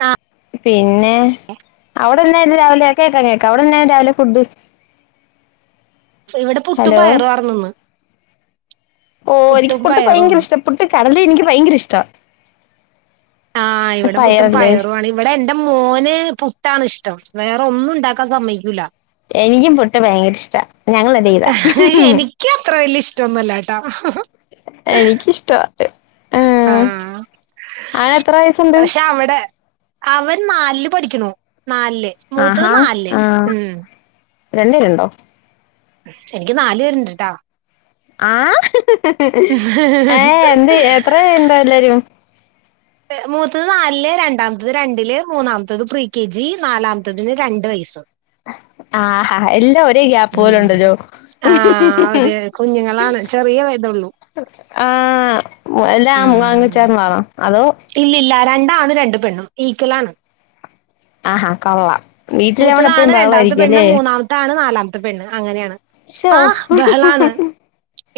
ആ പിന്നെ അവിടെന്നായിരുന്നു രാവിലെ? കേക്കാ കേക്കാം അവിടെന്നാരുന്നു രാവിലെ ഫുഡ്? ഇവിടെ പുട്ടും ഹലോ പയറും ആർനിന്ന്. ഓ എനിക്ക് പുട്ട് പയറും ഭയങ്കര ഇഷ്ട. പുട്ട് കടല് എനിക്ക് ഭയങ്കര ഇഷ്ട. ആഹ് ഇവിട പുട്ടും പയറുവാണ്. ഇവിടെ എന്റെ മോന് പുട്ടാണ് ഇഷ്ടം. വേറെ ഒന്നും ഉണ്ടാക്കാൻ സമ്മയിക്കൂല്ല. എനിക്കും പുട്ട് ഭയങ്കര ഇഷ്ട. എനിക്ക് അത്ര വല്യ ഇഷ്ട്ടോന്നുമല്ലാട്ടാ. എനിക്കി ഇഷ്ട്ടാ, ഉം ആഹ് ആന് എത്ര വയസുണ്ട്? പക്ഷെ അവിടെ അവൻ നാലില് പഠിക്കണു, നാലില്. ആഹ് മൂത്തത് നാലില് ആ ഉം രണ്ട് പേരുണ്ടോ? എനിക്ക് നാല് പേരുണ്ട്ട്ടാ. ആഹ്, ഏഹ് എന്ത് എത്ര ഇണ്ട് എല്ലാരും? [inaudible] മൂത്തത് നാലില്, രണ്ടാമത്തത് രണ്ടില്, മൂന്നാമത്തത് പ്രീ കെ ജി, നാലാമത്തതിന് രണ്ട് വയസ്സ്. ആഹ് ഹാ എല്ലാ ഒറ്റ [unintelligible] ഗ്യാപ്പു ഉം പോലുണ്ടല്ലോ. ആഹ് ഒരു കുഞ്ഞുങ്ങളാണ് ചെറിയ ഇതള്ളൂ ആഹ് എല്ലാ ഉം [unintelligible] ആണോ അതോ, ഇല്ലില്ല, രണ്ടാണ് രണ്ട് പെണ്ണും ഈക്കൊലാണ്. ആഹാ കൊള്ളാം. വീട്ടിലവടെ എപ്പഴും ബഹളായിരിക്കൊല്ലേ. താണ് നാലാമത്തെ പെണ്ണ് അങ്ങനെയാണ്. ശോ ആഹ് ബഹളാണ്.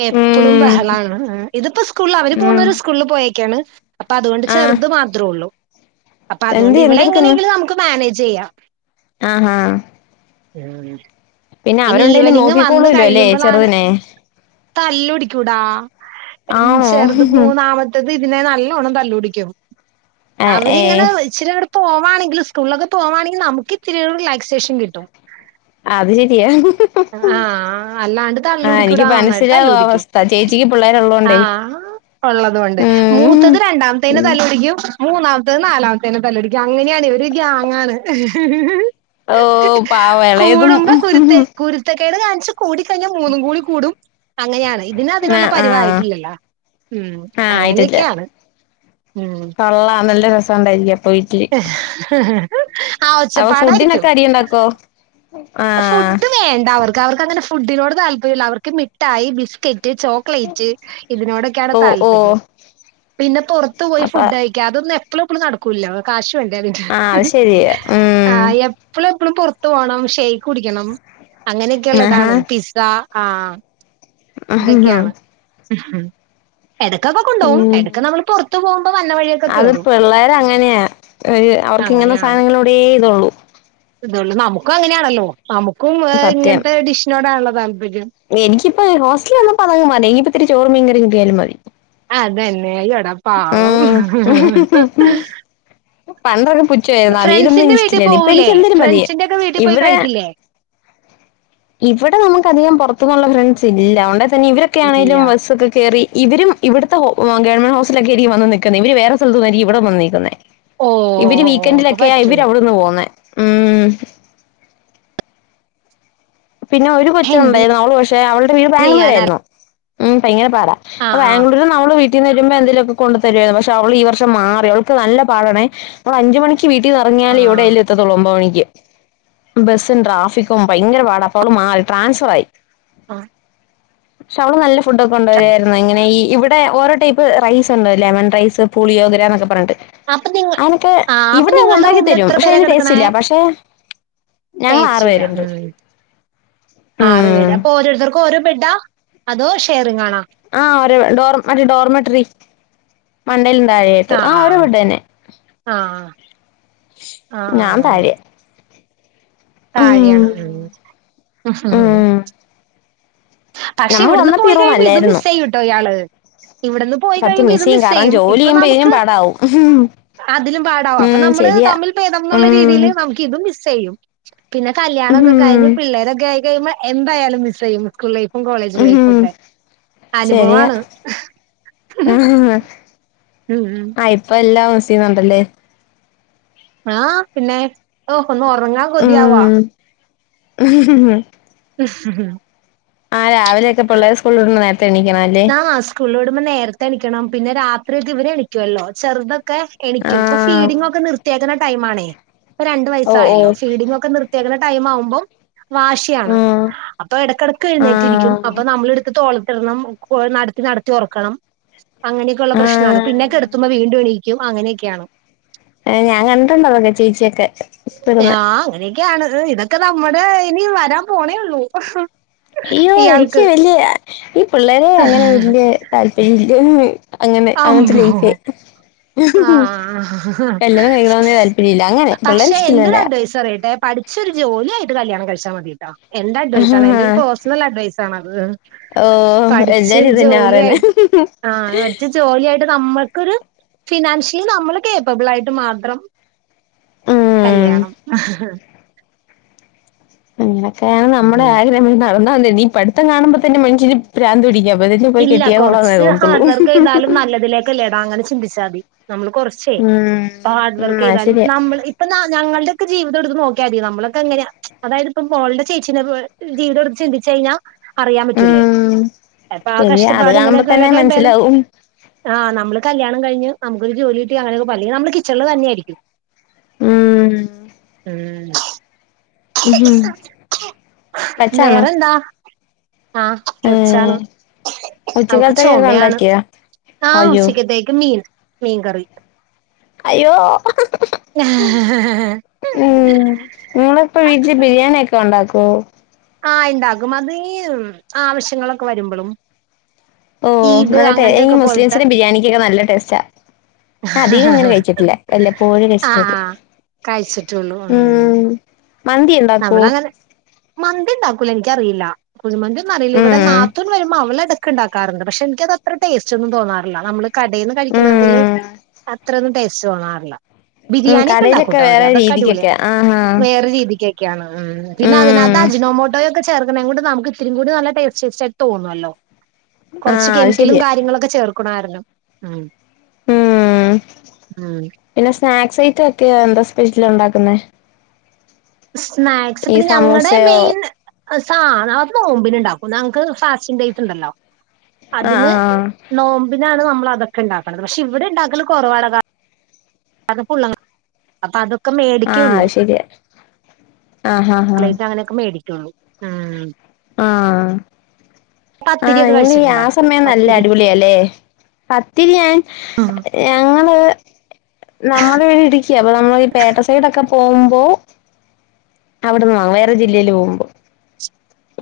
എപ്പളും ഉം ബഹളാണ് ഉം, ഇതിപ്പോ സ്കൂളില് അവര് ഉം മൂന്നെരും സ്കു ളില് പോയേക്കേണ്. അപ്പൊ അതുകൊണ്ട് ആഹ് ചെറുത് മാത്രോള്ളൂ. അപ്പൊ അതൊണ്ട് എന്ത് ഇവിളെ എന്തെടുക്കുന്നു എങ്ങനെയെങ്കിലും നമുക്ക് മാനേജ് ചെയ്യാം. ആഹ് ആ. ഇനി അവരുണ്ടേലും ഈവനിങ് വന്ന് നോക്കിക്കോളൂല്ലോ അല്ലേ കഴിയുമ്പളാണ്, ചെറുതിനെ തല്ലുടിക്കൂടാ, ആണോ ചെറുത് മൂന്നാമ ത്തത് ഇതിനെ നല്ലോണം തല്ലുപിടിക്കും. ആഹ് ഏഹ് അവരിങ്ങനെ ഇച്ചിരിങ്ങട് പോവാണെങ്കില്, സ്കൂളിലൊക്കെ പോവാണെങ്കില് നമുക്ക് ഇത്തിരിയൊരു റിലാക്സേഷൻ കിട്ടും. അത് ശരിയാ ആഹ് അല്ലാണ്ട് ആഹ് എനിക്ക് തല്ലുടിക്കൂടാ നന്നായിട്ട് മനസ്സിലാവും ആ തല്ലുടിക്കും. അവസ്ഥ ചേച്ചിക്ക് ആ പിള്ളേരുള്ളോണ്ടേ ഉള്ളത കൊണ്ട് ഉം മൂത്തത് രണ്ടാമത്തേന്നെ ഉം തല്ല് പിടിക്കും മൂന്നാമത്ത നാലാമത്തേന്നെ തല്ലടിക്ക അങ്ങനെയാണ് ഒരു ഗാങ്ങാണ് ഓ പാ വിളയത കുരുത്ത ത്തക്കേട് കാണിച്ച് കൂടിക്കഴിഞ്ഞാൽ മൂന്നും കൂടി കൂടും അങ്ങനെയാണ് ഇതിന് അതിനുള്ള ആഹ് ആഹ് പരിവായിട്ടില്ലല്ലോ ഉം ആഹ് അങ്ങനെയൊക്കെയാണ് ഉം കൊെള്ള നല്ല രസം ഉണ്ടായിരിക്കും ആഹ് ഒച്ചപ്പാടായിരിക്കും ടീ ണ്ടെക്കോ ഫുഡ് വേണ്ട അവർക്ക് അവർക്ക് അങ്ങനെ ഫുഡിനോട് താല്പര്യല്ല അവർക്ക് മിഠായി ബിസ്ക്കറ്റ് ചോ ക്ലേറ്റ് ഇതിനോടൊക്കെയാണ് ഓ ഓ താല്പര്യം പിന്നെ പൊറത്ത് പോയി അപ്പ ഫുഡ് കയിക്ക അതൊന്നും എപ്പളും എപ്പോളും നടക്കൂല്ലോ? കാശു വേണ്ടേ പിന്നെ ആഹ് അത് ശരിയാ ഉം ആഹ് എപ് എപ്പോളു എപ്പളും പൊറത്ത് പോണം ഷൈക്ക് കുടിക്കണം അങ്ങനെയൊക്കെയള്ള ആഹാ ഇതാണ് പിസ്സ ആഹ് ഇതൊക്കെയാണ് എടയ്ക്കൊക്കെ കൊണ്ടോകും ഉം എടയ്ക്ക് നമ്മള് പൊറത്തു പോവുമ്പോ വന്ന വയിയൊക്കെ കേറും ഏ അവർക്ക് ഇങ്ങനെ അങ്ങനെയാണ് സാധനങ്ങളോടെേ ഇ്തൊള്ളൂ ഇതൊള്ളൂ നമുക്കും അങ്ങനെയാണല്ലോ നമുക്കും ഇങ്ങനത്തെ ഡിഷിനോടാണല്ലോ താല്പര്യം എനിക്കിപ്പോ ഹോസ്റ്റൽ വന്നപ്പോ അതങ് മതി ഇനിപ്പോ ഇത്തിരി ചോറ് മീൻകറി കിട്ടിയാലും മതി അതന്നെ അയ്യോട പാവം ഉം പണ്ടൊക്കെ പുച്ഛമായിരുന്നു അവിയലൊന്നും ഫ്രണ്ട്സിന്റെ വീട്ടിൽ എനിക്കിഷ്ടല്ലായിരുന്നു ഇപ്പൊ പോവൂലേ? എനിക്ക് എന്തേലും മതി ഫ്രണ്ട്സിന്റെ ഒക്കെ വീട്ടിൽ പോയി കഴിക്കില്ലേ? ഇവടെ നമക്ക് അധികം പൊറത്തുന്നുള്ള ഫ്രണ്ട്സ് ഇല്ല ഒണ്ടേ തന്നെ ഇവരെ ക്കെ ഇല്ല ആണെലും വസ്സോക്കെ കേറി ഇവരും ഇവിടുത്തെ ഹോ ഗവൺമെന്റ് ഹോസ് സ്പിറ്റലൊക്കെയായിരിക്കും വന്ന് നിക്കുന്നെ ഇവര് വേറെ സ്ഥലത്തുന്നായിരിക്കും ഇവടെ വന്ന് നിക്കുന്നെ ഓ ഓ ഇവര് ഓ അപ്പൊ വീക്കെൻഡിലൊക്കെയ പറ്റൂല ഇവര് അവിടെന്ന് പോന്നേ ഉം പിന്നെ ഒരു കൊച്ച് എന്ത് ഒണ്ടായിരുന്നു അവള് പക്ഷെ അവളുടെ വീട് ചെയ്യാനാ ബാംഗ്ലൂരായിരുന്നു ഉം ഭയങ്കര പാടാ ആഹ് ആഹ് ബാംഗ്ലൂർ അവള് വീട്ടീന്ന് വരുമ്പോ എന്തേലൊക്കെ കൊണ്ട് തരുവായിരുന്നു പക്ഷെ അവള് ഈ വർഷം മാറി അവൾക്ക് നല്ല പാടണേ അവളഞ്ചു മണിക്ക് വീട്ടീന്നെറങ്ങിയാല് ഇവിടെയല്ല ത്തത്തൊള്ളൂ ഒമ്പത് മണിക്ക് ബസ്സും ട്രാഫിക്കും ഭയങ്കര പാടാ അപ്പൊ അവള് മാറി ട്രാൻസ്ഫറായി ആഹ് പക്ഷെ അവള് നല്ല ഫുഡ് ഒക്കെ ആഹ് കൊണ്ടരായിരുന്നു ഇങ്ങനെ ഈ ഇവിടെ ടെ ഓരോ ടൈപ്പ് റൈസ് ഒണ്ട് ലെമൺ റൈസ് പുളിയോ ഗ്രന്നൊക്കെ പറഞ്ഞിട്ട് അപ്പൊ നിങ്ങ അനൊക്കെ ആഹ് അപ്പൊ ഇവിടെ നിങ്ങളുടെ അതുണ്ടാക്കി റൂമിൽ തരും എത്ര പക്ഷെ പേരാ അയിന് ടേസ്റ്റില്ല പക്ഷെ ഞങ്ങൾ ആറു ടെസ്റ്റില്ല പേരുണ്ട് ഉം ആറ് ഉം പേര് അപ്പൊ ഓരോരുത്തർക്കും ഓരോ ബെഡാ അതോ ഷെയറിങ്ങാണാ ആ ഓര ഡോർ മറ്റെ ഡോർമെട്ട്റി മണ്ടൽ താഴെയായിട്ട് ആഹ് ആ ഓരോ ബെഡന്നെ. ആഹ് ആഹ് ആഹ് ഞാൻ ആഹ് താഴയെ താഴെയാണ് ഉം ഉം ഉം പക്ഷെ നമ്മൾ ഇവിടുന്ന് വന്നപ്പോ പോയി ഈ റൂം കഴിയുമ്പോ ഇത് അല്ലായിരുന്നു മിസ്സായ്യുട്ടോ ഇയാള് ഇവിടെന്ന് പോയി സത്യം കഴിയുമ്പോ ഇത് മിസ് കാരണം ചെയ്യും ജോലി ഇപ്പൊ ചെയ്യുമ്പോ ഇതിനും നമുക്ക് പാടാവും അതിലും പാടാവു അപ്പൊ ഉം നമ്മള് ശരിയാ തമ്മിൽ പേദം എന്നുള്ള ഉം രീതിയില് നമുക്ക് ക്ക് ഇതും മസ്സെയ്യുംപിന്ന കല്യാണമൊക്കെ ഉം കഴിഞ്ഞഞ് പിള്ളേരൊക്കെ ആയി കഴിയുമ്പോൾ എന്തായാലും മിസ്സെയ്യും സ്കൂൾ ലൈഫും കോളേജ് ലൈഫും ഉം ഒക്കെ ശരിയാ അനുഭവാണ് ഉം ഉം ആഹ് ഇപ്പം എല്ലാം മസീയുന്നുണ്ടല്ലേ? ആഹ് പിന്നെ ഹോ ഒന്ന് ഒറങ്ങാൻ കൊതിയാവാ [inaudible] ആഹ് രാവിലെക്കെ പിള്ളേര് സ്കൂള്ടുന്ന നേരം തെണീക്കണല്ലേ? ആഹ് സ്കൂളിലോടുമ്പോ നേരത്തെണിക്കണം. പിന്നെ രാത്രിയൊക്ക ഇവരെണിക്കുവല്ലോ? ചെറുതൊക്കെ. എണിക്കും. ഇപ്പൊ ഫീഡിംഗ ഒക്കെ നിർത്തിയേക്കുന്ന ടൈമാണേ, ഇപ്പൊ രണ്ട് ഓ ഓ വയസ്സായല്ലോ ഫീഡിംഗ ഒക്കെ നിർ നിർത്തിയെക്കുന്ന ടൈം ആവുമ്പം വാശിയാണ് അപ്പൊ എടക്കെടക്ക് എഴുന്നേറ്റിരിക്കും ആഹ് അപ്പൊ നമ്മള്ടുത്ത് തോളത്തിടണം ളെ നടത്തി നടത്തി ഒറക്കണം അങ്ങനെയൊക്കൊള്ള പ്രശ്നമാണ് പിന്നെ കെടത്തുമ്പോ വീണ്ടും എണീക്കും അങ്ങനെയൊക്കെയാണ് ഏഹ് ഞാൻ കണ്ടിണ്ടോതൊക്കെ ചേച്ചിയൊക്കെ ഇടുന്നെ ആഹ് അങ്ങനെയൊക്കെയാണ് ഇതൊക്കെ നമ്മുടെ ഇനി വരാൻ പോണേ ഒള്ളൂ അയ്യോ എനിക്ക് വല്യ ഈ പിള്ളരെ അങ്ങനെ വല്യ താല്പര്യംല്ല്യന്നേ അങ്ങനെ അങ്ങൻത്തെ ലൈഫേ ആ കല്യാണം കഴിക്കണോന്ന് താല്പര്യല്ല അങ്ങനെ പിള്ളേരെ പക്ഷെ എന്റെരു ഇഷ്ടല്ലല്ല അഡ്വൈസ് പറയട്ടെ പഠി ച്ചൊരു ജോലിയായിട്ട് കല്യാണം കഴിച്ചാൽ മതി ട്ടോ എന്റെ അഡ്വൈസാണ് എന്റെരു പേഴ്സണൽ അഡ്വൈസാണത് ഓ എല്ലാരും പഠിച്ചൊരു ഇതന്നെയാ ജോലിയായിട്ട് പറയുന്നെ ആ പഠിച്ച് ജോലിയായിട്ട് നമ്മൾക്കൊരു ഫിനാൻഷ്യലി നമ്മള് കേപ്പബിളായിട്ട് മാത്രം ഉം കല്യാണം അങ്ങനൊക്കെയാണ് നമ്മുടെ ഉം. അങ്ങനെക്കേണ് നമ്മളെ ആഗ്രഹം നടന്നാ മതി ഈ പഠിത്തം കാണുമ്പോ തന്നെ മനുഷ്യന് പ്രാന്ത് പിടിക്കും അപ്പഴത്തേക്കും പോയി ഇല്ല കെട്ടിയാ കൊള്ളാന്നേ കുറച്ച് തോന്നത്തുള്ളൂ ഹാർഡ് വർക്കൈയ്താലും നല്ലതിലേക്കല്ലേടാ അങ്ങനെ ചിന്തിച്ചാതി നമ്മള് കുറച്ചേ ഉം പ്പാ ഹാർഡ് ഉം അത് വർക്കൈയ്താലും ശരിയാ നമ്മള് ഇ ഇപ്പൊ നാ ഞങ്ങൾടെക്കെ ജീവിതെടുത്ത് നോക്കിയാമതി നമ്മളൊക്കെ ങ്ങനെ അതായത്പ്പൊ മോള്ടെ ചേച്ചീനെപോലെ ജീവിതെടുത്ത് ചിന്തിച്ചഴിഞ്ഞാൽ അറിയാൻ പറ്റൂലേ ഉം അപ്പൊ ആ ശെരിയാ അത് കഷ്ടപ്പാട് കാണുമ്പോ തന്നെ ഇങ്ങനെയൊക്കെക്കെ ഭേദം മൻസ്സിലാവും ആ നമ്മള് കല്യാണം കഴിഞ്ഞ് നമക്കൊരു ജോലികിട്ടി അങ്ങനെക്കേഅല്ലെങ്കി നമ്മള് കിച്ചണില് തന്നെയേരിക്കും ഉം ഉം ഉം വെച്ചാണോ വേറെന്താ ആഹ് കൊച്ചാണ് ഉം അവക്ക് ഉച്ചക്കത്തേക്കൊക്കെ ചൊമയാണ് ഉണ്ടാക്കിയോ ആ അയ്യോ ഉച്ചക്കത്തേക്ക് മീൻ മീൻകറി അയ്യോ ഉം നിങ്ങള ഇപ്പോ വീട്ടി ബിരിയാണിയോക്കെണ്ടാക്കോ ആ ഇണ്ടാകും അത് ഈ ആവശ്യങ്ങളൊക്കെ വരുമ്പഴും ഓ നല്ല ടേ ഈ മുസ്ലിംസിംന്റെ ബിരിയാണിക്കൊക്കെ നല്ല ടേസ്റ്റാ അധികം പോലത്തെ അങ്ങനെ കഴിച്ചിട്ടില്ലാ വെല്ലപ്പോഴും ആഹ് കഴിച്ചിട്ടോള്ളൂ ആഹ് ഉം മന്തിയെന്നും നമ്മളങ്ങനെ മന്തി ണ്ടാക്കൂല എനിക്കറിയില്ല കുഴിമന്തിയൊന്നും അറിയില്ല ഇവിടെ ഉം നാത്തൂൻ വരുമ്പോ അവലെടക് ക്ക് ണ്ടാക്കാറുണ്ട് പക്ഷെ എനിക്ക്ത് അത്ര ടേസ്റ്റ് ഒന്നും തോന്നാറില്ല നമ്മള് കടേന്ന് കഴിക്കുന്നതില് ഉം ത്രേന്നും ടേസ്റ്റ് തോന്നാറില്ല ഉം ബിരിയാണിയൊക്കെ കടയിലൊക്കെ ഉണ്ടാക്കൂട്ടോ അവര് വേറെ അതൊക്കെ അടിപൊളിയാ രീതിക്കൊക്കെ ആഹാ വേറെ രീതിക്കേ യാന്ന് പിന്നെ അതിനകത്ത് ഉം അജിനോമോട്ടോയോ ചേർക്ക്ണേംകൊണ്ട് നമക്ക് ഇത്തിരിം കൂടി നല്ല ടസ്റ്റ് സ് ച്ചായിട്ട് തോന്നുവല്ലോ കൊർച്ച് ആഹ് അത് കെമിക്കലും ശരിയാ കാര്യങ്ങളൊക്കെ ചേർക്കൊണായിരുന്നു ഉം ഉം ഉം പിന്നെ സ്നാക്സ് ഐറ്റൊക്കെ എന്താ സ്പെഷ്യൽ ഉണ്ടാക്കുന്നെ സ്നാക്സ് പിന്നെ ഞങ്ങടെ സമൂസയോ മെയിൻ. സാ നാ നോമ്പിനുണ്ടാക്കും ഞങ്ങക്ക് ഫാസ്റ്റിങ് ഡയ്റ്റ്ണ്ടല്ലോ ആഹ് അതിന്. ആഹ് നോമ്പിനാണ് നമ്മളതൊക്കെ ഇണ്ടാക്ക്ണത് പക്ഷേ ഇവിടെ ഇണ്ടാക്കല് കൊറവാണ്. അത് ഫുള്ളാണ് അപ്പൊ അതൊക്കെ ആഹ് മേടിക്കേള്ളൂ. അത് ശരിയാ ആഹ് ആഹ് ലൈറ്റാ അങ്ങനെയൊക്കെ മേടിക്കൊള്ളൂ ആഹ്. ആഹ് ആഹ് പത്തിരിയൊക്കെ ഇങ്ങനെ ഈ കഴിച്ചിട്ടുണ്ടോ ആഹ് സമയം നല്ല പത്തിരി അടിപൊളിയാല്ലേ? പത്തിരി ഞാൻ ആഹ് ഞങ്ങള്. നമ്മളെ ടിക്ക്യാ അപ്പോ നമ്മളീ പേട്ട സൈഡൊക്കെ പോവുമ്പോ. അവിട്ന്ന് വാങ്ങും വേറെ ജില്ലേല് പോവുംമ്പോ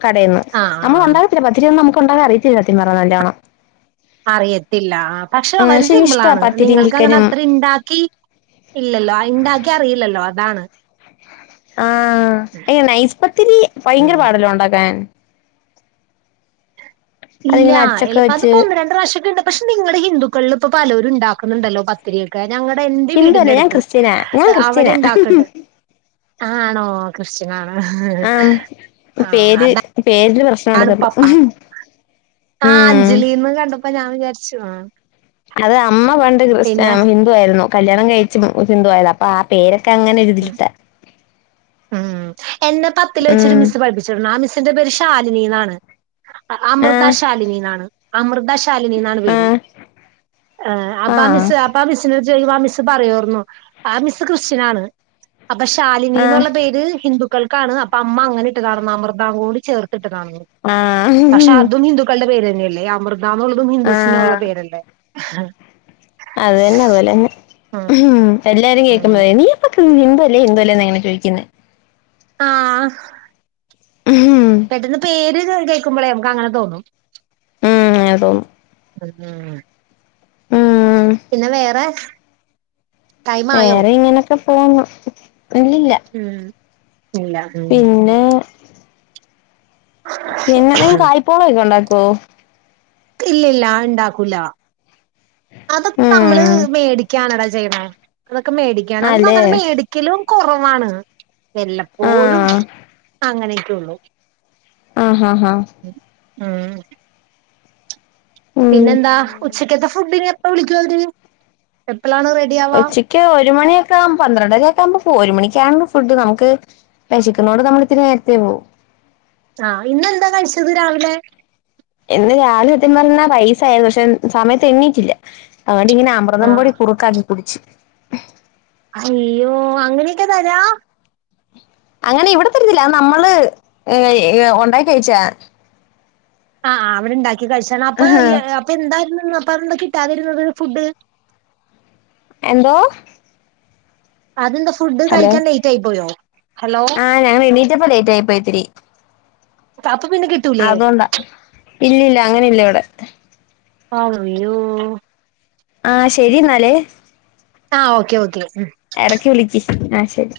കടേന്ന് ആഹ് നമ്മളൊണ്ടാ ത്തില്ല പത്തിരിയൊന്നും നമുക്കുണ്ടാക്കാൻ അറിയത്തില്ലാ സത്യം പറ്ഞ്ഞാ നല്ലോണം. അറിയത്തില്ല ആഹ് പക്ഷെ വളരെ എനിക്കിഷ്ടാ സിമ്പിളാണ് പത്തിരിയും നിങ്ങൾക്ക് അങ്ങനെ ചിക്കനും അത്രണ്ടാക്കി. ഇല്ലല്ലോ ഇണ്ടാക്കി അറിയില്ലല്ലോ അതാണ്. ആഹ് ഏ നൈസ്പത്തിരി ഭയങ്കര ഉം പാടല്ലേ ഒണ്ടാക്കാൻ? അതിങ്ങനെ ഇല്ലൃ അച്ചൊക്കെ എള്പ്പാ വെച്ച് അത്പ്പൊ ഒന്ന് രണ്ട് പ്രാശ്യക്കെണ്ട് പക്ഷേ നിങ്ങടെ ഹിന്ദുക്കളിൽ ഇപ്പ പലരും ണ്ടാക്കുന്നുണ്ടല്ലോ പ ത്തിരിയോക്കെ ഞങ്ങടെ എന്റെ ഹിന്ദുവല്ല വീടിന്റെ ഞാൻ അടുത്ത് ക്രിസ്ത്യനാ ഞാൻ അവടെ ക്രിസ്ത്യനാ ഇണ്ടാക്ക്ണ്ട്. ആണോ? കൃഷ് കാണാ ആഹ് ഹാ അഹ് പേര് അതാ പേരില് പ്രശ്നം ഉണ്ടെന്നുള്ളു ആണ്പ്പപ്പ ആഹ് ഉം അഞ്ജലീന്ന് കണ്ടപ്പോ ഞാൻ വിചാരിച്ചു. അത് അമ്മ പണ്ട് ക്രിസ്ത്യ പിന്നെ ഏഹ് ഹിന്ദുവായിരുന്നു കല്യാണം കഴിച്ച് ഹിന്ദുവായത അപ്പ ആഹ്. പേരൊക്കെ അങ്ങനെ ഉം ഒരിതിലിട്ടാ. ഉം എന്നെ പത്തില് വെച്ചൊരു ഉം മിസ്സ് പഠിപ്പിച്ചിട്ട്ണ്ട് ആഹ് മിസ്സിന്റെ പേര് ഷാലിനിന്നാണ്. അഹ് അമൃത ആഹ് ശാലിനിന്നാണ് അമൃതശാലിനിന്നാണ് പേര്. ആഹ് ആഹ് അപ്പാ ആഹ് മിസ്സ് അപ്പാ മിസ്സ്. ദൈവാ മിസ്സ് പറയോർന്നു ആഹ് മിസ്സ് ക്രിസ്ത്യനാണ് അപ്പോ ഷാലിനിന്ന്ള്ള പേര്. ഹിന്ദുക്കൾക്കാണ് അപ്പ അമ്മ അങ്ങനെ ഇട്ട് കാണുംന്ന് അമൃതാന്നു കൂടി ചേർത്ട്ട് കാണുംന്ന്. പക്ഷ ആഹ് അതും ഹിന്ദുക്കൾടെ പേര്ന്നെല്ലേ അമൃതാന്നുള്ളതും ഹിന്ദുസിനുള്ള ആഹ് പേരല്ലേ. ഹാ. അതന്നെ അതു പോലെന്നെ ഉഹ് എല്ലാരും കേൾക്കുന്നൊരെ നീ വക്ക് ഹിന്ദു അല്ലേ ഹിന്ദു അല്ലേ എന്നങ്ങെനെ ചോയ്ചീന്നെ. ആഹ്. മ് ഹു. പെട്ടെന്ന് പേര് കേൾ കേക്കുമ്പളെ നമ്മുക്കങ്ങനെ തോന്നും. ഉം അത് തോന്നും. ഉം ഉഹ്. ഉം പിന്നെ വേറെ? ടൈം ആയോ വേറേം ഇങ്ങനെക്കെ പോവുന്നു ഇല്ലില്ല. ഉം ഇല്ല തോന്നി. പിന്നെ പിന്നെ നിങ്ങക്ക് ഐപോളൊക്കെ ഉണ്ടാക്കോ? ഇല്ലൃല്ല അഅ് ഇണ്ടാക്കൂല. അതൊക്കെ നമ്മള് ഉം മേടിക്കാണെടാ ചെയ്യ്ന്നേ അതൊക്കെ മേടി ക്കണതും അല്ലേ അങ്ങനെ മേടിക്കലും കൊറവാണ്. വെല്ലപ്പോഴും ആഹ് അങ്ങനെക്കെയുള്ളു. ആഹ് ഹാ ഹാ മ്. ഉം പിന്നെന്താ ഉച്ചക്കത്തെ ഫുഡിന് എപ്പോ വിളിക്കു അവര് എപ്പളാണ് റെ ഉച്ചക്ക് ഒരു മണിയൊക്കാവും പന്ത്രണ്ടരക്കാവുമ്പ പോരും ഒരുമണിക്കാവുമ്പൊ ഫുഡ് നമുക്ക് വെഷക്ക്ണോണ്ട് നമ്മളിത്തിരി നേരത്തെ പോവും ആഹ് ഇന്നെന്താ കഴിച്ചത് രാവിലെ ഇന്ന് രാവിലെ സത്യം പറഞ്ഞാ റൈസായി പക്ഷെ സമയത്ത് എണീറ്റില്ല അതോണ്ടിനി ഞമ്മ ആഹ് അമൃതംപൊടി കുറക്കാക്കി കുടിച്ച് അയ്യോ അങ്ങനെക്കെ തരാ അങ്ങനെ ഇവിടെ തര്ന്നില്ല നമ്മള് ഏഹ് ഉണ്ടായി കഴിച്ച ആ അവടെണ്ടാക്കി കഴിച്ചാണ് അപ്പൊ ആഹാ ഇ അപ്പെന്തായിരുന്നുന്നപ്പന്താ കിട്ടാതിര്ന്നത് ഫുഡ് എന്തോ അതെന്താ ഫുഡ് കഴിക്കാൻ ലേറ്റായി പോയോ ഹലോ ആ ഞാൻ എണീറ്റപ്പ ലേറ്റായി പോയിത്തിരി അപ്പൊ പിന്നെ ക്കി അതോണ്ടാ ഇല്ലില്ല അങ്ങനെല്ലവടെ അയ്യോ ആഹ് ശെരിന്നാലേ ആഹ് ഓക്കെ ഓക്കെ എടക്ക് വിളിക്ക് ആ ഹ് ശരി